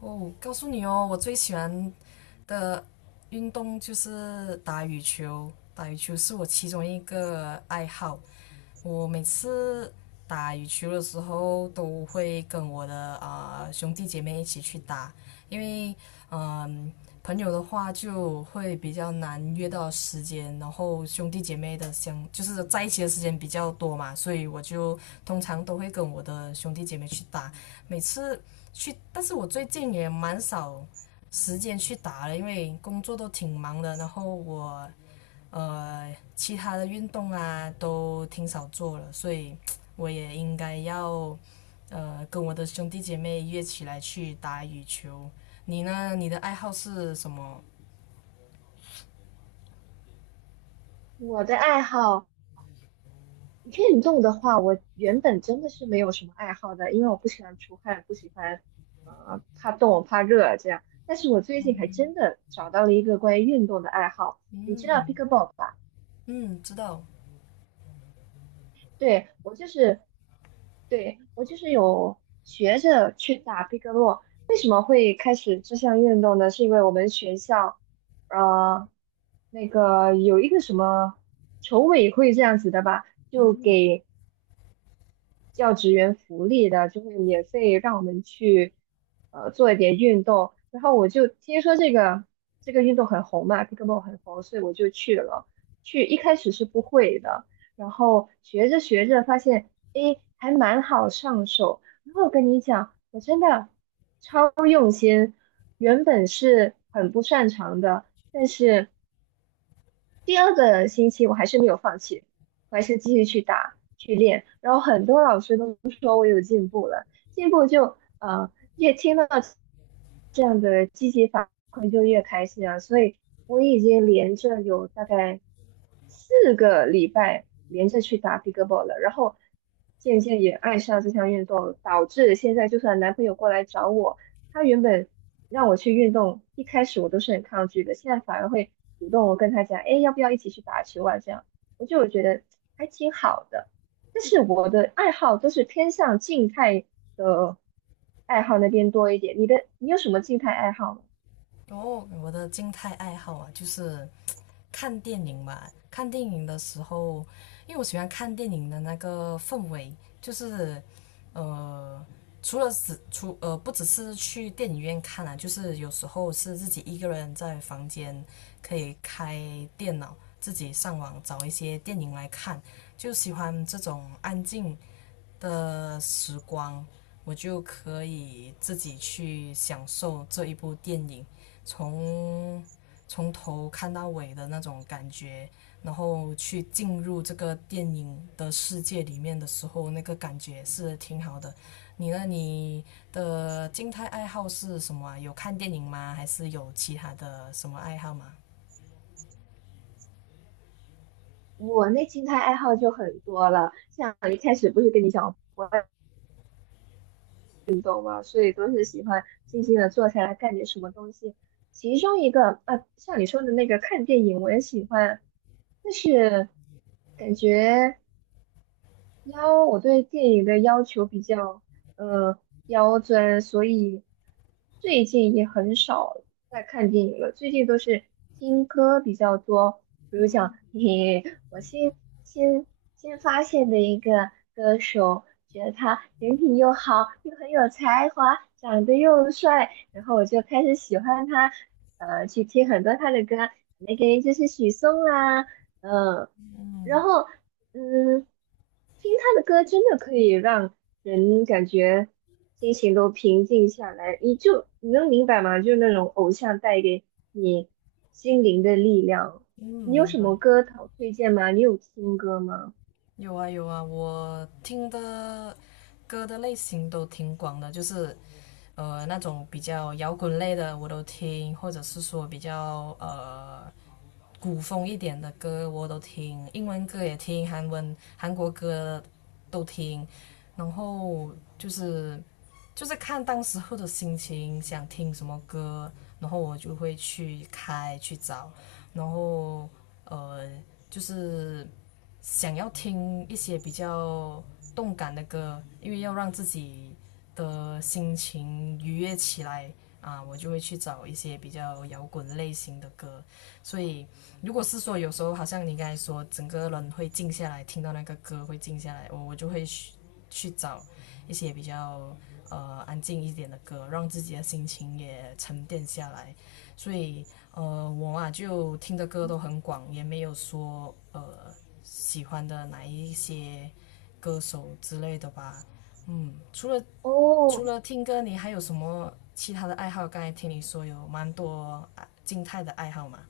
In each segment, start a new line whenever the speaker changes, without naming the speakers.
哦，告诉你哦，我最喜欢的运动就是打羽球，打羽球是我其中一个爱好。我每次打羽球的时候都会跟我的兄弟姐妹一起去打，因为嗯、呃朋友的话就会比较难约到时间，然后兄弟姐妹的相就是在一起的时间比较多嘛，所以我就通常都会跟我的兄弟姐妹去打。每次去，但是我最近也蛮少时间去打了，因为工作都挺忙的，然后我其他的运动啊都挺少做了，所以我也应该要跟我的兄弟姐妹约起来去打羽球。你呢？你的爱好是什么？
我的爱好，运动的话，我原本真的是没有什么爱好的，因为我不喜欢出汗，不喜欢，怕冻、怕热这样。但是我最近还
嗯
真的找到了一个关于运动的爱好，你知道
嗯
pickleball 吧？
嗯，知道。
对，我就是，对，我就是有学着去打 pickleball。为什么会开始这项运动呢？是因为我们学校，呃，那个有一个什么筹委会这样子的吧，就给教职员福利的，就会免费让我们去做一点运动。然后我就听说这个运动很红嘛 picklebal 很红，所以我就去了。去一开始是不会的，然后学着学着发现，诶，还蛮好上手。然后我跟你讲，我真的超用心，原本是很不擅长的，但是。第二个星期我还是没有放弃，我还是继续去打去练，然后很多老师都说我有进步了，进步就越听到这样的积极反馈就越开心啊，所以我已经连着有大概4个礼拜连着去打 pickleball 了，然后渐渐也爱上这项运动，导致现在就算男朋友过来找我，他原本让我去运动，一开始我都是很抗拒的，现在反而会主动我跟他讲，哎，要不要一起去打球啊？这样，我就觉得还挺好的。但是我的爱好都是偏向静态的爱好那边多一点。你有什么静态爱好吗？
哦，我的静态爱好啊，就是看电影嘛，看电影的时候，因为我喜欢看电影的那个氛围，就是呃，除了只除不只是去电影院看啊，就是有时候是自己一个人在房间可以开电脑，自己上网找一些电影来看，就喜欢这种安静的时光，我就可以自己去享受这一部电影，从从头看到尾的那种感觉，然后去进入这个电影的世界里面的时候，那个感觉是挺好的。你呢？你的静态爱好是什么啊？有看电影吗？还是有其他的什么爱好吗？
我那静态爱好就很多了，像一开始不是跟你讲。我。所以都是喜欢静静的坐下来干点什么东西。其中一个啊，像你说的那个看电影，我也喜欢，但是感觉要我对电影的要求比较呃刁钻，所以最近也很少在看电影了。最近都是听歌比较多，比如讲嘿嘿新新发现的一个歌手，觉得他人品又好，又很有才华，长得又帅，然后我就开始喜欢他，去听很多他的歌，那个就是许嵩啦，嗯、然后嗯，听他的歌真的可以让人感觉心情都平静下来，你能明白吗？就是那种偶像带给你心灵的力量。
嗯，
你有
明
什
白。
么歌好推荐吗？你有听歌吗？
有啊有啊，我听的歌的类型都挺广的，就是那种比较摇滚类的我都听，或者是说比较古风一点的歌我都听，英文歌也听，韩文韩国歌都听，然后就是就是看当时候的心情，想听什么歌，然后我就会去开去找，然后呃就是想要听一些比较动感的歌，因为要让自己的心情愉悦起来啊，我就会去找一些比较摇滚类型的歌。所以，如果是说有时候好像你刚才说，整个人会静下来，听到那个歌会静下来，我就会去去找一些比较安静一点的歌，让自己的心情也沉淀下来。所以我啊就听的歌都很广，也没有说喜欢的哪一些歌手之类的吧。嗯，
哦，
除了听歌，你还有什么其他的爱好？刚才听你说有蛮多啊静态的爱好嘛。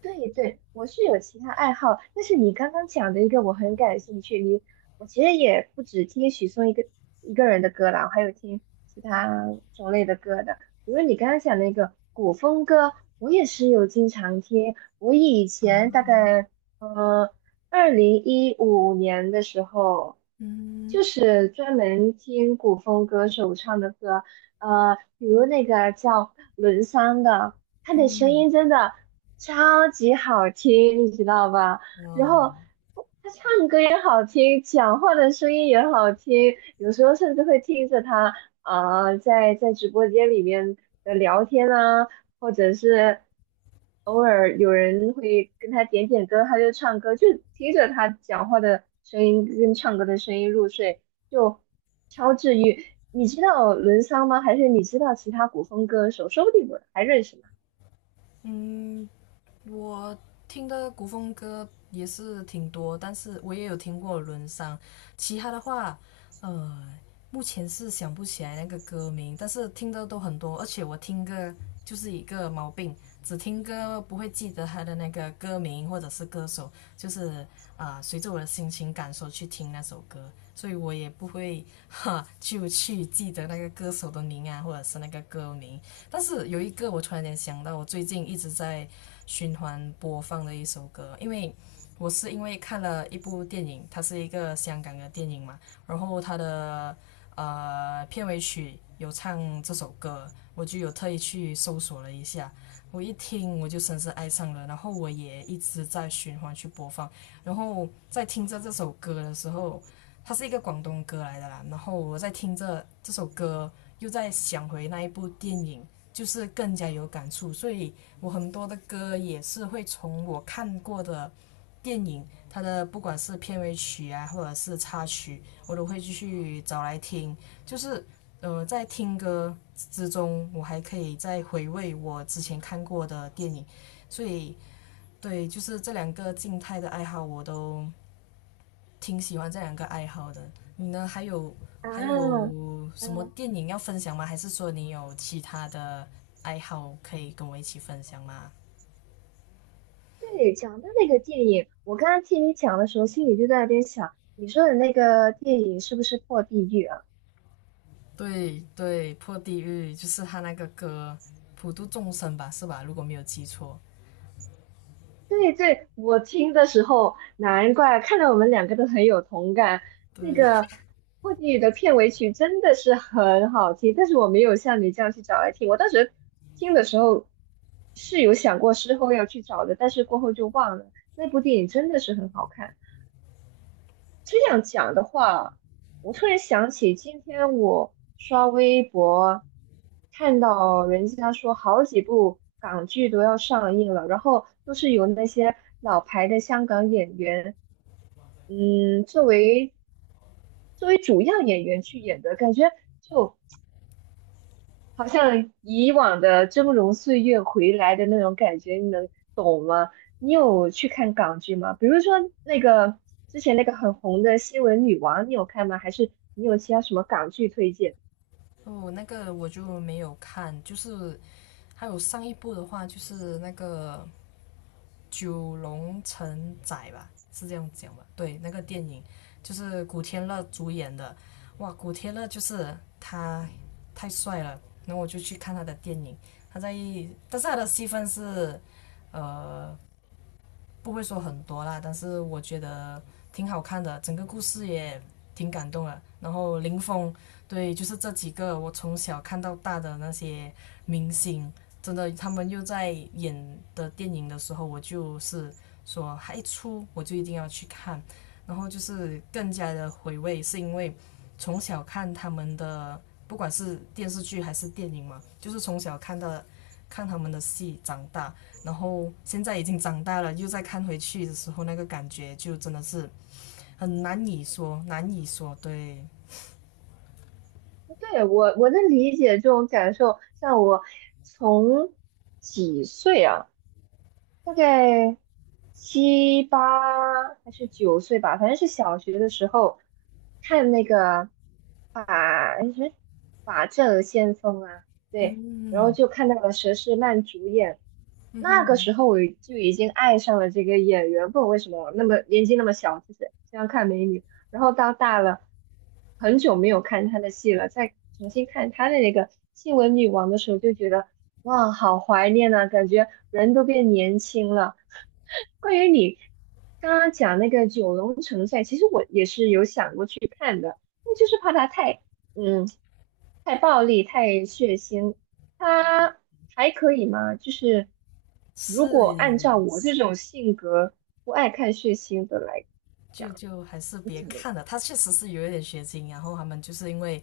对对，我是有其他爱好，但是你刚刚讲的一个我很感兴趣。我其实也不止听许嵩一个人的歌啦，我还有听其他种类的歌的。比如你刚刚讲那个古风歌，我也是有经常听。我以前大
哦，
概呃2015年的时候，
嗯
就是专门听古风歌手唱的歌，比如那个叫伦桑的。他的声
嗯，
音真的超级好听，你知道吧？然
哇，
后也好听，讲话的声音也好听，有时候甚至会听着他在直播间里面的聊天啊，或者是偶尔有人会跟他点点歌，他就唱歌，就听着他讲话的声音跟唱歌的声音入睡，就超治愈。你知道伦桑吗？还是你知道其他古风歌手？说不定我还认识。呢。
嗯，我听的古风歌也是挺多，但是我也有听过《轮商其他的话，呃，目前是想不起来那个歌名，但是听的都很多，而且我听歌就是一个毛病，只听歌不会记得他的那个歌名或者是歌手，就是随着我的心情感受去听那首歌，所以我也不会哈就去记得那个歌手的名啊，或者是那个歌名。但是有一个我突然间想到，我最近一直在循环播放的一首歌，因为我是因为看了一部电影，它是一个香港的电影嘛，然后它的片尾曲有唱这首歌，我就有特意去搜索了一下，我一听我就深深爱上了，然后我也一直在循环去播放，然后在听着这首歌的时候，它是一个广东歌来的啦，然后我在听着这首歌，又在想回那一部电影，就是更加有感触，所以我很多的歌也是会从我看过的电影，它的不管是片尾曲啊，或者是插曲，我都会继续找来听。就是在听歌之中，我还可以再回味我之前看过的电影，所以对，就是这两个静态的爱好，我都挺喜欢这两个爱好的。你呢？还
啊，
有什么
嗯，
电影要分享吗？还是说你有其他的爱好可以跟我一起分享吗？
对，讲的那个电影，我刚刚听你讲的时候，心里就在那边想，你说的那个电影是不是破地狱啊？
对对，破地狱就是他那个歌，普度众生吧，是吧？如果没有记错，
对对，我听的时候，难怪看到我们两个都很有同感。那
对
个破地狱的片尾曲真的是很好听，但是我没有像你这样去找来听。我当时听的时候是有想过事后要去找的，但是过后就忘了。那部电影真的是很好看。这样讲的话，我突然想起今天我刷微博，看到人家说好几部港剧都要上映了，然后都是由那些老牌的香港演员，嗯，作为主要演员去演的，感觉就好像以往的峥嵘岁月回来的那种感觉，你能懂吗？你有去看港剧吗？比如说那个之前那个很红的《新闻女王》，你有看吗？还是你有其他什么港剧推荐？
哦，那个我就没有看，就是还有上一部的话，就是那个九龙城寨吧，是这样讲吧？对，那个电影就是古天乐主演的，哇，古天乐就是他太帅了，然后我就去看他的电影，他在，但是他的戏份是，呃。不会说很多啦，但是我觉得挺好看的，整个故事也挺感动的。然后林峰，对，就是这几个我从小看到大的那些明星，真的他们又在演的电影的时候，我就是说，还一出我就一定要去看，然后就是更加的回味，是因为从小看他们的，不管是电视剧还是电影嘛，就是从小看到看他们的戏长大，然后现在已经长大了，又再看回去的时候，那个感觉就真的是很难以说。对，
对，我能理解这种感受，像我从几岁啊？大概7、8还是9岁吧，反正是小学的时候看那个法哎什么法证先锋啊，对，然后就看到了佘诗曼主演那个时候我就已经爱上了这个演员，不懂为什么那么年纪那么小，就是这样看美女。然后到大了，很久没有看她的戏了，再重新看她的那个《新闻女王》的时候，就觉得哇，好怀念呐、感觉人都变年轻了。关于你刚刚讲那个九龙城寨，其实我也是有想过去看的，那就是怕它嗯太暴力、太血腥，他还可以吗？就是如
是，
果按照我这种性格不爱看血腥的来
就
讲，
就还是
你
别
怎么？
看了。他确实是有一点血腥啊，然后他们就是因为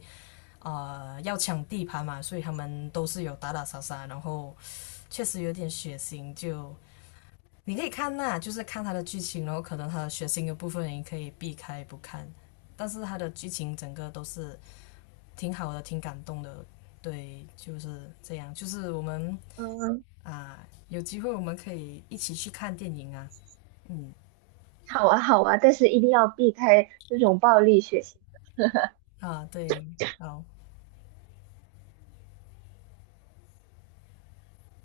要抢地盘嘛，所以他们都是有打打杀杀，然后确实有点血腥。就你可以看那、就是看它的剧情，然后可能它的血腥的部分你可以避开不看，但是它的剧情整个都是挺好的，挺感动的。对，就是这样，就是我们
嗯，
啊、有机会我们可以一起去看电影啊。嗯，
好啊，好啊，但是一定要避开这种暴力血腥。
啊，对，好。